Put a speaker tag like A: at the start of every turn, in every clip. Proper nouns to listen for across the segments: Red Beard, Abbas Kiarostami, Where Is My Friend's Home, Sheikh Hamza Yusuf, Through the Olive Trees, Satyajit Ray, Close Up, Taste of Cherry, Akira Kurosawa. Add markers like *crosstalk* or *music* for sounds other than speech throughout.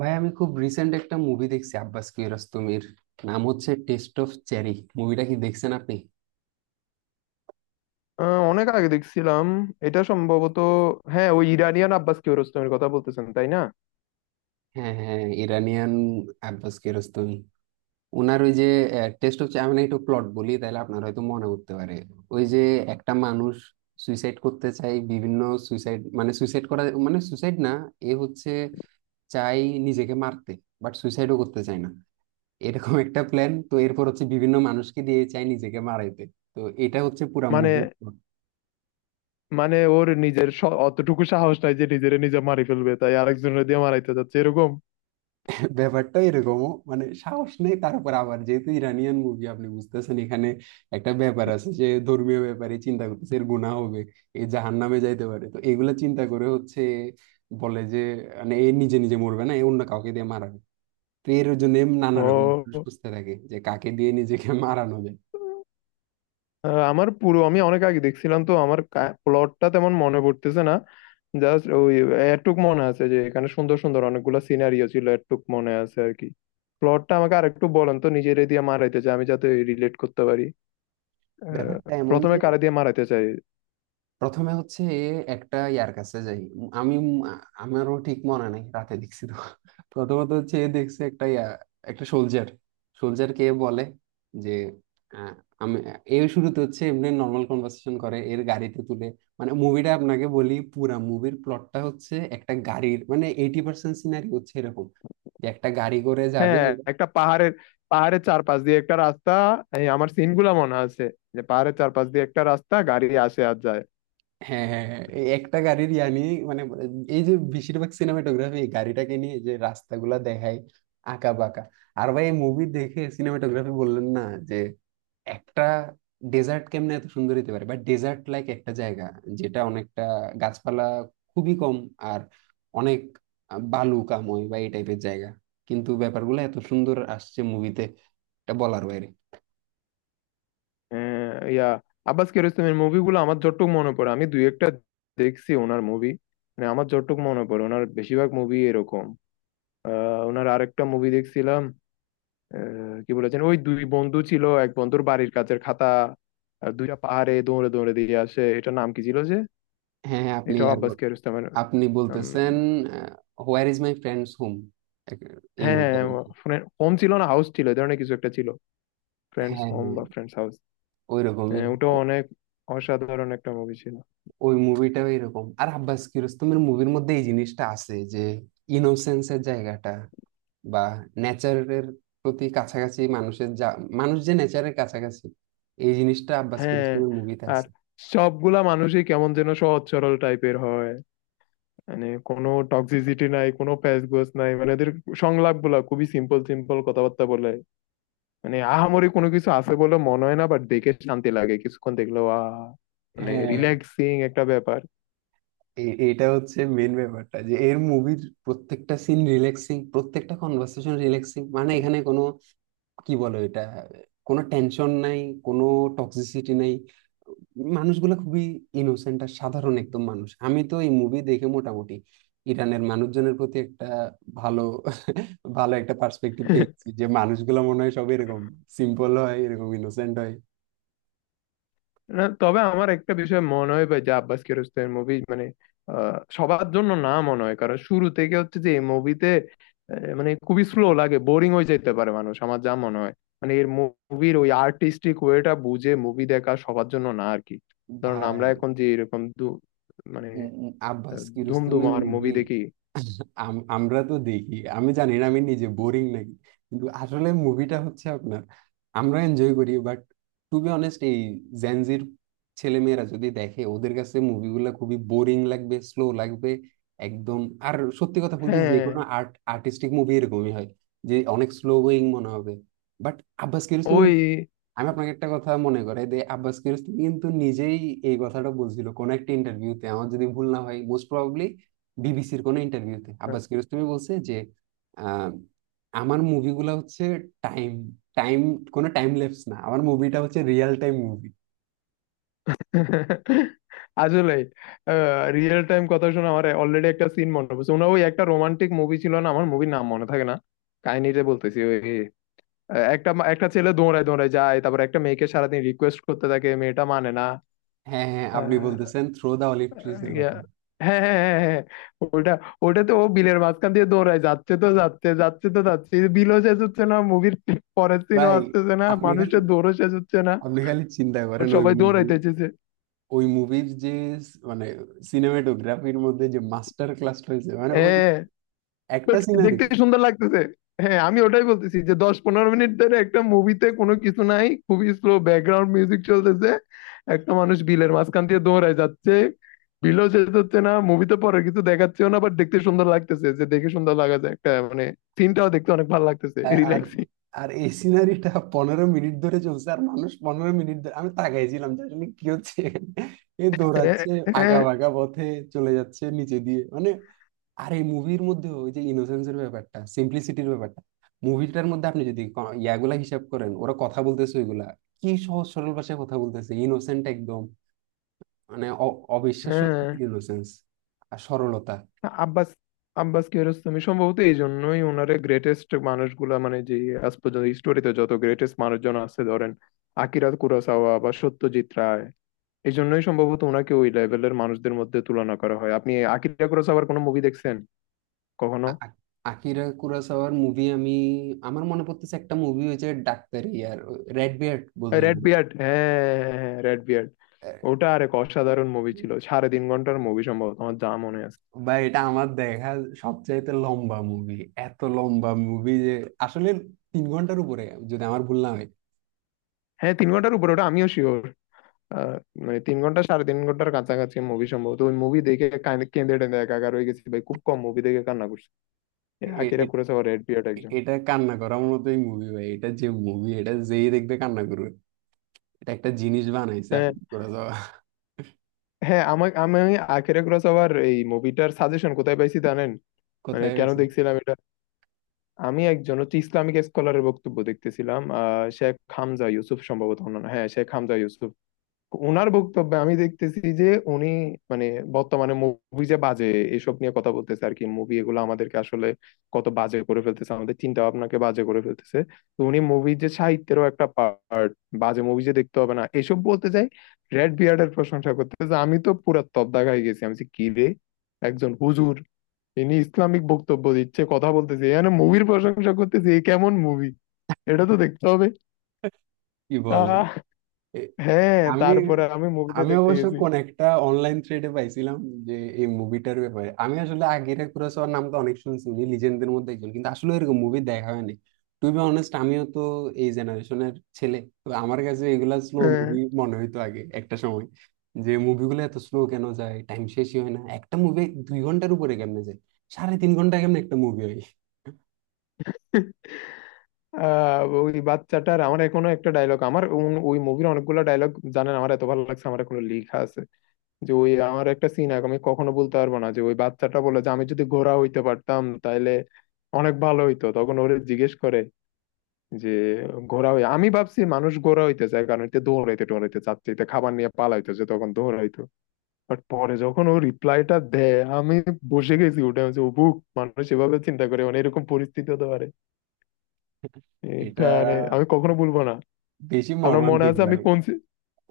A: ভাই, আমি খুব রিসেন্ট একটা মুভি দেখছি আব্বাস কিয়ারোস্তমির। নাম হচ্ছে টেস্ট অফ চেরি। মুভিটা কি দেখছেন আপনি?
B: অনেক আগে দেখছিলাম। এটা সম্ভবত, হ্যাঁ, ওই ইরানিয়ান আব্বাস কিয়ারোস্তামির কথা বলতেছেন, তাই না?
A: হ্যাঁ হ্যাঁ, ইরানিয়ান আব্বাস কিয়ারোস্তমি। ওনার ওই যে টেস্ট অফ চেরি, আমি না একটু প্লট বলি, তাহলে আপনার হয়তো মনে করতে পারে। ওই যে একটা মানুষ সুইসাইড করতে চাই বিভিন্ন। সুইসাইড মানে সুইসাইড করা মানে সুইসাইড না, এ হচ্ছে চাই নিজেকে মারতে, বাট সুইসাইডও করতে চায় না। এরকম একটা প্ল্যান। তো এরপর হচ্ছে বিভিন্ন মানুষকে দিয়ে চাই নিজেকে মারাইতে। তো এটা হচ্ছে পুরা
B: মানে
A: মুভি।
B: মানে ওর নিজের অতটুকু সাহস নাই যে নিজের নিজে মারি ফেলবে, তাই আরেকজনের দিয়ে মারাইতে যাচ্ছে এরকম?
A: ব্যাপারটা এরকম, মানে সাহস নেই। তারপর আবার যেহেতু ইরানিয়ান মুভি আপনি বুঝতেছেন এখানে একটা ব্যাপার আছে যে ধর্মীয় ব্যাপারে চিন্তা করতেছে, এর গুনাহ হবে, এ জাহান্নামে যাইতে পারে। তো এগুলা চিন্তা করে হচ্ছে, বলে যে, মানে এ নিজে নিজে মরবে না, এ অন্য কাউকে দিয়ে মারাবে। তো এর জন্য নানা রকম মানুষ
B: ও,
A: খুঁজতে থাকে, যে কাকে দিয়ে নিজেকে মারানো যায়।
B: আমার পুরো, আমি অনেক আগে দেখছিলাম তো, আমার প্লটটা তেমন মনে পড়তেছে না। জাস্ট ওই এটুক মনে আছে যে এখানে সুন্দর সুন্দর অনেকগুলো সিনারিও ছিল, এটুক মনে আছে আর কি। প্লটটা আমাকে আরেকটু বলেন তো, নিজের দিয়ে মারাইতে চাই, আমি যাতে রিলেট করতে পারি। আহ,
A: ব্যাপারটা এমন
B: প্রথমে
A: যে
B: কারে দিয়ে মারাইতে চাই?
A: প্রথমে হচ্ছে একটা ইয়ার কাছে যাই আমি। আমারও ঠিক মনে নাই, রাতে দেখছি তো। প্রথমত হচ্ছে দেখছে একটা ইয়া, একটা সোলজার। সোলজার কে বলে যে আহ, আমি, এর শুরুতে হচ্ছে এমনি নর্মাল কনভার্সেশন করে এর গাড়িতে তুলে। মানে মুভিটা আপনাকে বলি, পুরা মুভির প্লটটা হচ্ছে একটা গাড়ির, মানে 80% সিনারি হচ্ছে এরকম, যে একটা গাড়ি করে যাবে।
B: হ্যাঁ, একটা পাহাড়ের, পাহাড়ের চারপাশ দিয়ে একটা রাস্তা, এই আমার সিন গুলা মনে আছে, যে পাহাড়ের চারপাশ দিয়ে একটা রাস্তা, গাড়ি আসে আর যায়।
A: হ্যাঁ হ্যাঁ হ্যাঁ, এই একটা গাড়ির ইয়ানি মানে এই যে বেশিরভাগ সিনেমাটোগ্রাফি এই গাড়িটাকে নিয়ে যে রাস্তাগুলা দেখায় আঁকা বাঁকা। আর ভাই মুভি দেখে সিনেমাটোগ্রাফি বললেন না, যে একটা ডেজার্ট কেমনে এত সুন্দর হতে পারে, বা ডেজার্ট লাইক একটা জায়গা, যেটা অনেকটা গাছপালা খুবই কম, আর অনেক বালু কাময় বা এই টাইপের জায়গা। কিন্তু ব্যাপারগুলো এত সুন্দর আসছে মুভিতে, এটা বলার বাইরে।
B: ইয়া, আব্বাস কিয়ারোস্তামির মুভিগুলো আমার যতটুকু মনে পড়ে, আমি দুই একটা দেখছি ওনার মুভি। মানে আমার যতটুকু মনে পড়ে ওনার বেশিরভাগ মুভি এরকম। ওনার আরেকটা মুভি দেখছিলাম। কি বলেছেন, ওই দুই বন্ধু ছিল, এক বন্ধুর বাড়ির কাছের খাতা আর দুইটা পাহাড়ে দৌড়ে দৌড়ে দিয়ে আসে, এটা নাম কি ছিল যে?
A: হ্যাঁ হ্যাঁ, আপনি
B: এটাও
A: আর
B: আব্বাস
A: বলেন।
B: কিয়ারোস্তামির।
A: আপনি বলতেছেন where is my friends home এই
B: হ্যাঁ,
A: মুভিটা।
B: হ্যাঁ, ফ্রেন্ড হোম ছিল না হাউস ছিল, এই ধরনের কিছু একটা ছিল, ফ্রেন্ডস
A: হ্যাঁ
B: হোম
A: হ্যাঁ,
B: বা ফ্রেন্ডস হাউস।
A: ওইরকমই।
B: হ্যাঁ, ওটাও
A: ও-
B: অনেক অসাধারণ একটা মুভি ছিল।
A: ওই মুভিটাও এরকম। আর আব্বাস কিরোস্তমের মুভির মধ্যে এই জিনিসটা আছে যে ইনোসেন্সের জায়গাটা, বা নেচারের প্রতি কাছাকাছি, মানুষের যা, মানুষ যে নেচারের কাছাকাছি, এই জিনিসটা আব্বাস
B: হ্যাঁ,
A: কিরোস্তমের মুভিতে
B: আর
A: আছে।
B: সবগুলা মানুষই কেমন যেন সহজ সরল টাইপের হয়, মানে কোনো টক্সিসিটি নাই, কোনো প্যাচ গোছ নাই, মানে ওদের সংলাপ গুলা খুবই সিম্পল, সিম্পল কথাবার্তা বলে। মানে আহামরি কোনো কিছু আছে বলে মনে হয় না, বাট দেখে শান্তি লাগে, কিছুক্ষণ দেখলেও আহ, মানে
A: হ্যাঁ,
B: রিল্যাক্সিং একটা ব্যাপার।
A: এটা হচ্ছে মেন ব্যাপারটা, যে এর মুভির প্রত্যেকটা সিন রিল্যাক্সিং, প্রত্যেকটা কনভার্সেশন রিল্যাক্সিং। মানে এখানে কোনো, কি বলো এটা, কোনো টেনশন নাই, কোনো টক্সিসিটি নাই, মানুষগুলো খুবই ইনোসেন্ট আর সাধারণ একদম মানুষ। আমি তো এই মুভি দেখে মোটামুটি ইরানের মানুষজনের প্রতি একটা ভালো *laughs* ভালো একটা পার্সপেক্টিভ পেয়েছি, যে মানুষগুলো মনে হয় সব এরকম সিম্পল হয়, এরকম ইনোসেন্ট হয়।
B: না, তবে আমার একটা বিষয় মনে হয় ভাই, যে আব্বাস কিয়ারোস্তামির মুভি মানে সবার জন্য না মনে হয়, কারণ শুরু থেকে হচ্ছে যে এই মুভিতে মানে খুবই স্লো লাগে, বোরিং হয়ে যেতে পারে মানুষ, আমার যা মনে হয়। মানে এর মুভির ওই আর্টিস্টিক ওয়েটা বুঝে মুভি দেখা সবার জন্য না আর কি। ধরুন আমরা
A: ভাই,
B: এখন যে এরকম দু মানে,
A: উম, উম, আব্বাস কিরোস্তমের
B: ধুমধুমার মুভি
A: মুভি
B: দেখি।
A: আমরা তো দেখি। আমি জানি না আমি নিজে বোরিং নাকি, কিন্তু আসলে মুভিটা হচ্ছে আপনার, আমরা এনজয় করি। বাট টু বি অনেস্ট এই জেনজির ছেলেমেয়েরা যদি দেখে ওদের কাছে মুভিগুলো খুবই বোরিং লাগবে, স্লো লাগবে একদম। আর সত্যি কথা বলতে যে
B: হ্যাঁ,
A: কোনো আর্ট, আর্টিস্টিক মুভি এরকমই হয়, যে অনেক স্লো গোয়িং মনে হবে। বাট আব্বাস কিরোস্তমি,
B: ওই
A: আমি আপনাকে একটা কথা মনে করে, যে আব্বাস কিয়ারোস্তামি কিন্তু নিজেই এই কথাটা বলছিল কোন একটা ইন্টারভিউতে। আমার যদি ভুল না হয়, মোস্ট প্রবাবলি বিবিসির কোন ইন্টারভিউতে আব্বাস কিয়ারোস্তামি বলছে যে আহ, আমার মুভিগুলা হচ্ছে টাইম টাইম কোনো টাইম ল্যাপস না, আমার মুভিটা হচ্ছে রিয়েল টাইম মুভি।
B: আসলে, রিয়েল টাইম কথা শুনে আমার অলরেডি একটা সিন মনে পড়ছে। ওনা ওই একটা রোমান্টিক মুভি ছিল না, আমার মুভির নাম মনে থাকে না, কাহিনীটা বলতেছি ওই, একটা একটা ছেলে দৌড়ায় দৌড়ায় যায়, তারপর একটা মেয়েকে সারাদিন রিকোয়েস্ট করতে থাকে, মেয়েটা মানে না।
A: হ্যাঁ হ্যাঁ, আপনি
B: আহ,
A: বলতেছেন থ্রো দা অলিভ ট্রিজ এর
B: ইয়া,
A: কথা।
B: হ্যাঁ হ্যাঁ হ্যাঁ হ্যাঁ ওটা, ওটা তো ও বিলের মাঝখান দিয়ে দৌড়ায় যাচ্ছে তো যাচ্ছে, যাচ্ছে তো যাচ্ছে, বিলও শেষ হচ্ছে না মুভির, পরের সিনও
A: ভাই
B: আসতেছে না,
A: আপনি খালি
B: মানুষের দৌড়ও শেষ হচ্ছে না,
A: আপনি খালি চিন্তা
B: বাট
A: করেন ওই
B: সবাই
A: মুভি,
B: দৌড়াইতেছে।
A: ওই মুভির যে মানে সিনেমাটোগ্রাফির মধ্যে যে মাস্টার ক্লাস রয়েছে, মানে ওই
B: হ্যাঁ,
A: একটা
B: বাট
A: সিনারি।
B: দেখতে সুন্দর লাগতেছে। হ্যাঁ, আমি ওটাই বলতেছি যে 10-15 মিনিট ধরে একটা মুভিতে কোনো কিছু নাই, খুবই স্লো ব্যাকগ্রাউন্ড মিউজিক চলতেছে, একটা মানুষ বিলের মাঝখান দিয়ে দৌড়ায় যাচ্ছে, বিলও শেষ হচ্ছে না, মুভিতে পরে কিছু দেখাচ্ছেও না, বাট দেখতে সুন্দর লাগতেছে, যে দেখে সুন্দর লাগা যায় একটা, মানে সিনটাও দেখতে অনেক ভালো লাগতেছে,
A: আর
B: রিল্যাক্সিং।
A: আর এই সিনারিটা 15 মিনিট ধরে চলছে, আর মানুষ 15 মিনিট ধরে আমি তাকাইছিলাম যে আসলে কি হচ্ছে এখানে? এ
B: হ্যাঁ
A: দৌড়াচ্ছে আঁকা
B: হ্যাঁ
A: বাঁকা পথে, চলে যাচ্ছে নিচে দিয়ে, মানে। আর এই মুভির মধ্যে ওই যে ইনোসেন্সের ব্যাপারটা, সিম্পলিসিটির ব্যাপারটা, মুভিটার মধ্যে আপনি যদি ইয়াগুলা হিসাব করেন, ওরা কথা বলতেছে ওইগুলা, কি সহজ সরল ভাষায় কথা বলতেছে, ইনোসেন্ট একদম, মানে অবিশ্বাস্য
B: হ্যাঁ
A: ইনোসেন্স আর সরলতা।
B: না, আব্বাস, আব্বাস কিয়ারোস্তামি সম্ভবত এই জন্যই, ওনারে গ্রেটেস্ট মানুষগুলা মানে, যে আজ পর্যন্ত স্টোরিতে যত গ্রেটেস্ট মানুষজন আছে ধরেন, আকিরা কুরোসাওয়া বা সত্যজিৎ রায়, এই জন্যই সম্ভবত ওনাকে ওই লেভেলের মানুষদের মধ্যে তুলনা করা হয়। আপনি আকিরা কুরোসাওয়ার কোনো মুভি দেখছেন কখনো?
A: আ- আ- আকিরা কুরাসাওয়ার মুভি আমি, আমার মনে পড়তেছে একটা মুভি হয়েছে ডাক্তারি, আর রেড বিয়ার্ড বোধহয়
B: রেড
A: movie
B: বিয়ার্ড, হ্যাঁ, রেড বিয়ার্ড।
A: টা।
B: ওটা আরেক অসাধারণ মুভি ছিল, 3.5 ঘন্টার মুভি সম্ভবত, আমার যা মনে আছে।
A: ভাই এটা আমার দেখা সবচাইতে লম্বা মুভি। এত লম্বা মুভি যে আসলে 3 ঘন্টার উপরে, যদি আমার ভুল না হয়।
B: হ্যাঁ, 3 ঘন্টার উপরে ওটা, আমিও শিওর। আহ, মানে 3 ঘন্টা, 3.5 ঘন্টার কাছাকাছি মুভি সম্ভবত। ওই মুভি দেখে কেঁদে টেঁদে একাকার হয়ে গেছি ভাই, খুব কম মুভি দেখে কান্না করছি। এ
A: এ-
B: আকিরা
A: এ-
B: কুরোসাওয়ার রেড বিয়ার্ড একজন।
A: এটা কান্না করার মতোই মুভি ভাই, এটা যে মুভি, এটা যেই দেখবে কান্না করবে। এটা একটা জিনিস বানাইছে
B: হ্যাঁ,
A: আকিরা কুরাসাওয়া।
B: হ্যাঁ আমার আমি আকিরা কুরোসাওয়ার এই মুভিটার সাজেশন কোথায় পাইছি জানেন? মানে
A: কোথায়
B: কেন
A: হয়েছে?
B: দেখছিলাম এটা, আমি একজন হচ্ছে ইসলামিক স্কলারের বক্তব্য দেখতেছিলাম, আহ, শেখ হামজা ইউসুফ সম্ভবত ওনার নাম। হ্যাঁ, শেখ হামজা ইউসুফ। ওনার বক্তব্যে আমি দেখতেছি যে উনি মানে বর্তমানে মুভি যে বাজে, এসব নিয়ে কথা বলতেছে আর কি, মুভি এগুলো আমাদেরকে আসলে কত বাজে করে ফেলতেছে, আমাদের চিন্তা ভাবনাকে বাজে করে ফেলতেছে। তো উনি মুভি যে সাহিত্যেরও একটা পার্ট, বাজে মুভি যে দেখতে হবে না, এসব বলতে চাই, রেড বিয়ার্ডের প্রশংসা করতেছে। আমি তো পুরা তব্দা হয়ে গেছি, আমি বলছি, কি রে, একজন হুজুর, ইনি ইসলামিক বক্তব্য দিচ্ছে, কথা বলতেছে, এখানে মুভির প্রশংসা করতেছে, এ কেমন মুভি, এটা তো দেখতে হবে।
A: কি বলে?
B: আহ,
A: এ-
B: হ্যাঁ,
A: আমি
B: তারপরে আমি মুভিটা
A: আমি
B: দেখতে
A: অবশ্য
B: গেছি।
A: কোন একটা অনলাইন থ্রেডে পাইছিলাম, যে এই মুভিটার ব্যাপারে। আমি আসলে আগের কুরাসাওয়ার নাম তো অনেক শুনছি, উনি লিজেন্ডদের মধ্যে একজন, কিন্তু আসলে এরকম মুভি দেখা হয়নি। টু বি অনেস্ট আমিও তো এই জেনারেশনের ছেলে। তো আমার কাছে এগুলা স্লো
B: হ্যাঁ।
A: মুভি মনে হইতো আগে একটা সময়, যে মুভিগুলো এত স্লো কেন যায়, টাইম শেষই হয় না একটা মুভি, 2 ঘন্টার উপরে কেমনে যায়, সাড়ে 3 ঘন্টা কেমনে একটা মুভি হয়।
B: আহ, ওই বাচ্চাটার, আমার এখনো একটা ডায়লগ আমার ওই মুভির অনেকগুলো ডায়লগ, জানেন আমার এত ভালো লাগছে আমার এখনো লেখা আছে, যে ওই আমার একটা সিন আমি কখনো বলতে পারবো না, যে ওই বাচ্চাটা বলে যে আমি যদি ঘোড়া হইতে পারতাম তাহলে অনেক ভালো হইতো। তখন ওরে জিজ্ঞেস করে যে ঘোড়া হই, আমি ভাবছি মানুষ ঘোড়া হইতে চায় কারণ এতে দৌড়াইতে টোড়াইতে চাচ্ছে, এতে খাবার নিয়ে পালাইতো, যে তখন দৌড়াইতো। বাট পরে যখন ও রিপ্লাইটা দেয়, আমি বসে গেছি, ওটা হচ্ছে বুক, মানুষ এভাবে চিন্তা করে, মানে এরকম পরিস্থিতি হতে পারে, এটা
A: এটা
B: মানে আমি কখনো ভুলবো না।
A: বেশি
B: আপনার মনে
A: মর্মান্তিক
B: আছে আমি
A: ভাই।
B: কোন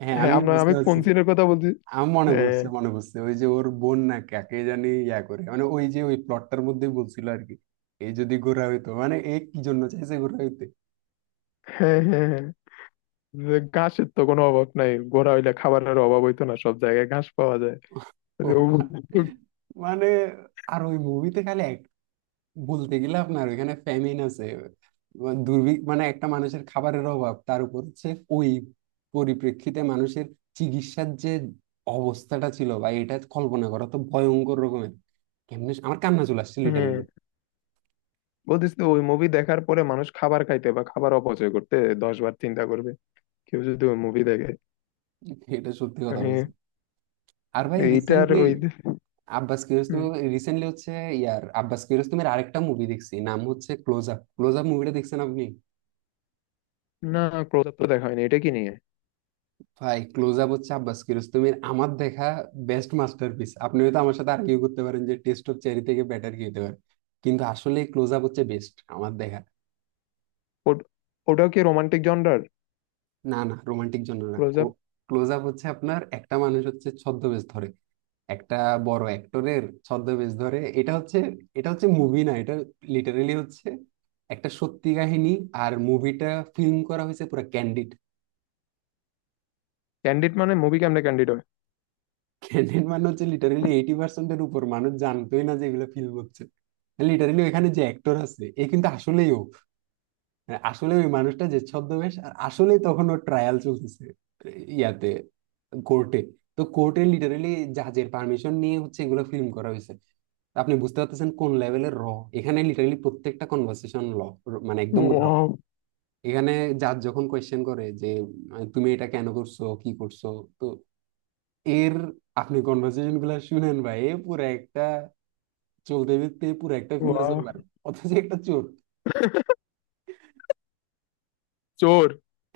A: হ্যাঁ,
B: হ্যাঁ,
A: আমি
B: আপনার
A: বুঝতে
B: আমি কোন
A: পারছি।
B: সিনের কথা বলছি?
A: আমার মনে
B: হ্যাঁ
A: পড়ছে মনে পড়ছে ওই যে ওর বোন না কাকে জানি ইয়া করে, মানে ওই যে ওই প্লটটার মধ্যে বলছিল আর কি, এই যদি গোরা হইতো, মানে এ কি জন্য চাইছে গোরা হইতে।
B: হ্যাঁ হ্যাঁ হ্যাঁ যে ঘাসের তো কোনো অভাব নাই, গোড়া হইলে খাবারের অভাব হইতো না, সব জায়গায় ঘাস পাওয়া যায়,
A: ও
B: যে ও-
A: মা- মানে, আর ওই মুভিতে খালি এক, বলতে গেলে আপনার ওইখানে ফ্যামিন আছে, দুর্ভিক্ষ মানে একটা মানুষের খাবারের অভাব, তার উপর হচ্ছে ওই পরিপ্রেক্ষিতে মানুষের চিকিৎসার যে অবস্থাটা ছিল, বা এটা কল্পনা করা তো ভয়ঙ্কর রকমের। কেমনে আমার কান্না চলে আসছে লিটারেলি।
B: হুম, বলতিস তো ওই মুভি দেখার পরে মানুষ খাবার খাইতে বা খাবার অপচয় করতে 10 বার চিন্তা করবে, কেউ যদি ওই মুভি দেখে,
A: এটা সত্যি কথা
B: মানে
A: বলছি। আর ভাই
B: এইটার
A: রিসেন্টলি
B: ওই।
A: আব্বাস কিয়ারোস্তমি,
B: হুম।
A: রিসেন্টলি হচ্ছে ইয়ার আব্বাস কিয়ারোস্তমির আরেকটা মুভি দেখছি, নাম হচ্ছে ক্লোজ আপ। ক্লোজ আপ মুভিটা দেখছেন আপনি?
B: না, ক্লোজ আপ তো দেখা হয়নি, এটা কি নিয়ে?
A: ভাই ক্লোজ আপ হচ্ছে আব্বাস কিয়ারোস্তমির আমার দেখা বেস্ট মাস্টারপিস। আপনি হয়তো আমার সাথে আর্গিউ করতে পারেন যে টেস্ট অফ চেরি থেকে বেটার কি হতে পারে, কিন্তু আসলে ক্লোজ আপ হচ্ছে বেস্ট আমার দেখা।
B: ওট- ওটাও কি রোমান্টিক জনরার?
A: না, না, রোমান্টিক জন্য না।
B: ক্লোজ আপ,
A: ক্লোজ আপ হচ্ছে আপনার একটা মানুষ হচ্ছে ছদ্মবেশ ধরে, একটা বড় অ্যাক্টরের ছদ্মবেশ ধরে। এটা হচ্ছে মুভি না, এটা লিটারেলি হচ্ছে একটা সত্যি কাহিনী। আর মুভিটা ফিল্ম করা হয়েছে পুরো ক্যান্ডিড।
B: ক্যান্ডিড মানে, মুভি কেমনে ক্যান্ডিড হয়?
A: ক্যান্ডিড মানে হচ্ছে লিটারেলি 80%-এর উপর মানুষ জানতোই না যে এগুলো ফিল্ম হচ্ছে। লিটারেলি ওখানে যে অ্যাক্টর আছে, এ কিন্তু আসলেই ও, মানে আসলে ওই মানুষটা যে ছদ্মবেশ, আর আসলেই তখন ওর ট্রায়াল চলতেছে ইয়াতে, কোর্টে। তো কোর্টে লিটারেলি জাজের পারমিশন নিয়ে হচ্ছে এগুলো ফিল্ম করা হয়েছে। তো আপনি বুঝতে পারতেছেন কোন লেভেলের র। এখানে লিটারালি প্রত্যেকটা কনভার্সেশন ল, মানে একদম র।
B: ওয়াও।
A: এখানে জাজ যখন কোয়েশ্চেন করে যে তুমি এটা কেন করছো, কি করছো। তো এর, আপনি কনভার্সেশন গুলা শুনেন ভাই, এ পুরো একটা চলতে ফিরতে পুরো একটা ফিলোসফার। অথচ একটা চোর।
B: চোর?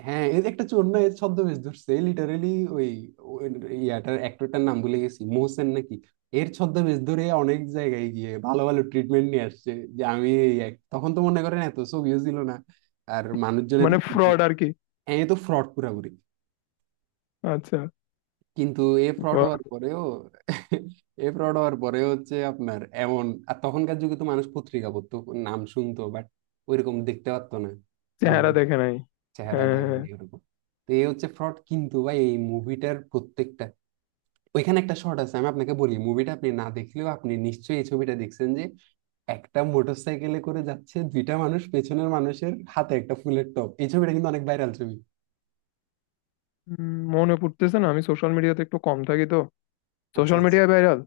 A: হ্যাঁ, এর একটা চোর না, এর ছদ্মবেশ ধরছে লিটারেলি, ওই ওই ইয়াটার অ্যাক্টরটার নাম ভুলে গেছি, মোহসেন নাকি। এর ছদ্মবেশ ধরে অনেক জায়গায় গিয়ে ভালো ভালো ট্রিটমেন্ট নিয়ে আসছে। যে আমি তখন তো মনে করেন এত ছবিও ছিল না, আর মানুষজন এত
B: মানে
A: চিনতো।
B: ফ্রড আর কি।
A: হ্যাঁ, এ তো ফ্রড পুরাপুরি।
B: আচ্ছা।
A: কিন্তু এ ফ্রড হওয়ার
B: বাহ,
A: পরেও *laughs* এ ফ্রড হওয়ার পরে হচ্ছে আপনার এমন। আর তখনকার যুগে তো মানুষ পত্রিকা পড়তো, নাম শুনতো, বাট ওইরকম দেখতে পারতো না।
B: চেহারা
A: মুভি
B: দেখে নাই।
A: চেহারা
B: হ্যাঁ হ্যাঁ হ্যাঁ।
A: দেয়নি এরকম। তো এই হচ্ছে ফ্রড, কিন্তু ভাই এই মুভিটার প্রত্যেকটা, ওইখানে একটা শর্ট আছে, আমি আপনাকে বলি। মুভিটা আপনি না দেখলেও আপনি নিশ্চয়ই এই ছবিটা দেখছেন, যে একটা মোটরসাইকেলে করে যাচ্ছে দুইটা মানুষ, পেছনের মানুষের হাতে একটা ফুলের টব। এই ছবিটা কিন্তু অনেক ভাইরাল ছবি।
B: মনে পড়তেছে না, আমি সোশ্যাল মিডিয়াতে একটু কম থাকি তো।
A: আচ্ছা
B: সোশ্যাল
A: আচ্ছা।
B: মিডিয়ায় ভাইরাল?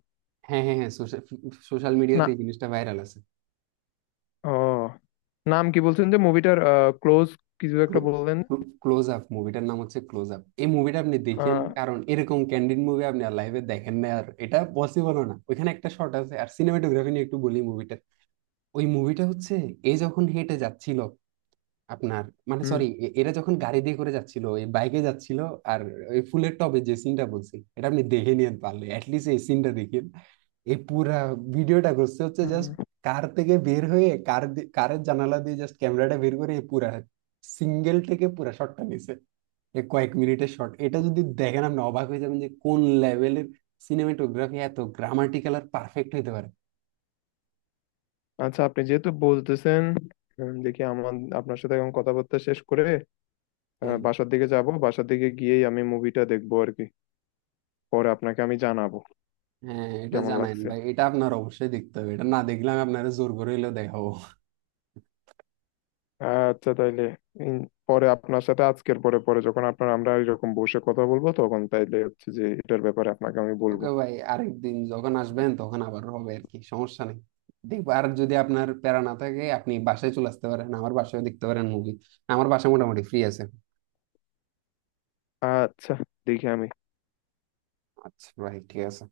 A: হ্যাঁ হ্যাঁ হ্যাঁ। সোশ্যাল সোশ্যাল
B: না,
A: মিডিয়াতে এই জিনিসটা ভাইরাল আছে।
B: ও, নাম কি বলছেন যে মুভিটার? ক্লোজ, কিছু একটা বললেন।
A: ক্লোজ আপ, মুভিটার নাম হচ্ছে ক্লোজ আপ, এই মুভিটা আপনি দেখেন,
B: আহ,
A: কারণ এরকম ক্যান্ডিড মুভি আপনি আর লাইভে দেখেন না, আর এটা পসিবলও না। ওইখানে একটা শর্ট আছে, আর সিনেমাটোগ্রাফি নিয়ে একটু বলি মুভিটা। ওই মুভিটা হচ্ছে এ যখন হেঁটে যাচ্ছিল আপনার, মানে
B: হুম।
A: সরি, এরা যখন গাড়ি দিয়ে করে যাচ্ছিল, এই বাইকে যাচ্ছিল। আর ওই ফুলের টবে যে সিনটা বলছি, এটা আপনি দেখে নিয়ে পারলে অ্যাটলিস্ট এই সিনটা দেখেন। এই পুরা ভিডিওটা করছে হচ্ছে
B: হুম।
A: জাস্ট কার থেকে বের হয়ে কারের জানালা দিয়ে জাস্ট ক্যামেরাটা বের করে এই পুরা সিঙ্গেল থেকে পুরা শটটা নিছে। এ কয়েক মিনিটের শট, এটা যদি দেখেন আপনি অবাক হয়ে যাবেন যে কোন লেভেলের সিনেমাটোগ্রাফি এত গ্রামাটিক্যাল আর পারফেক্ট হইতে পারে।
B: আচ্ছা, আপনি যেহেতু বলতেছেন, দেখি আমার, আপনার সাথে এখন কথাবার্তা শেষ করে
A: হ্যাঁ,
B: বাসার দিকে যাব, বাসার দিকে গিয়েই আমি মুভিটা দেখবো আর কি, পরে আপনাকে আমি জানাবো
A: হ্যাঁ এটা
B: কেমন
A: জানাইন
B: লাগছে।
A: ভাই, এটা আপনার অবশ্যই দেখতে হবে, এটা না দেখলে আমি আপনারা জোর করে হইলেও দেখাবো।
B: আচ্ছা তাইলে, পরে আপনার সাথে আজকের পরে পরে যখন আপনার আমরা এরকম বসে কথা বলবো, তখন তাইলে হচ্ছে যে এটার ব্যাপারে আপনাকে আমি বলবো।
A: ওকে ভাই, আরেকদিন যখন আসবেন তখন আবার হবে, আর কি সমস্যা নেই। দেখবো, আর যদি আপনার প্যারা না থাকে আপনি বাসায় চলে আসতে পারেন, আমার বাসায় দেখতে পারেন মুভি। আমার বাসা মোটামুটি ফ্রি আছে।
B: আচ্ছা, দেখি আমি।
A: আচ্ছা ভাই, ঠিক আছে।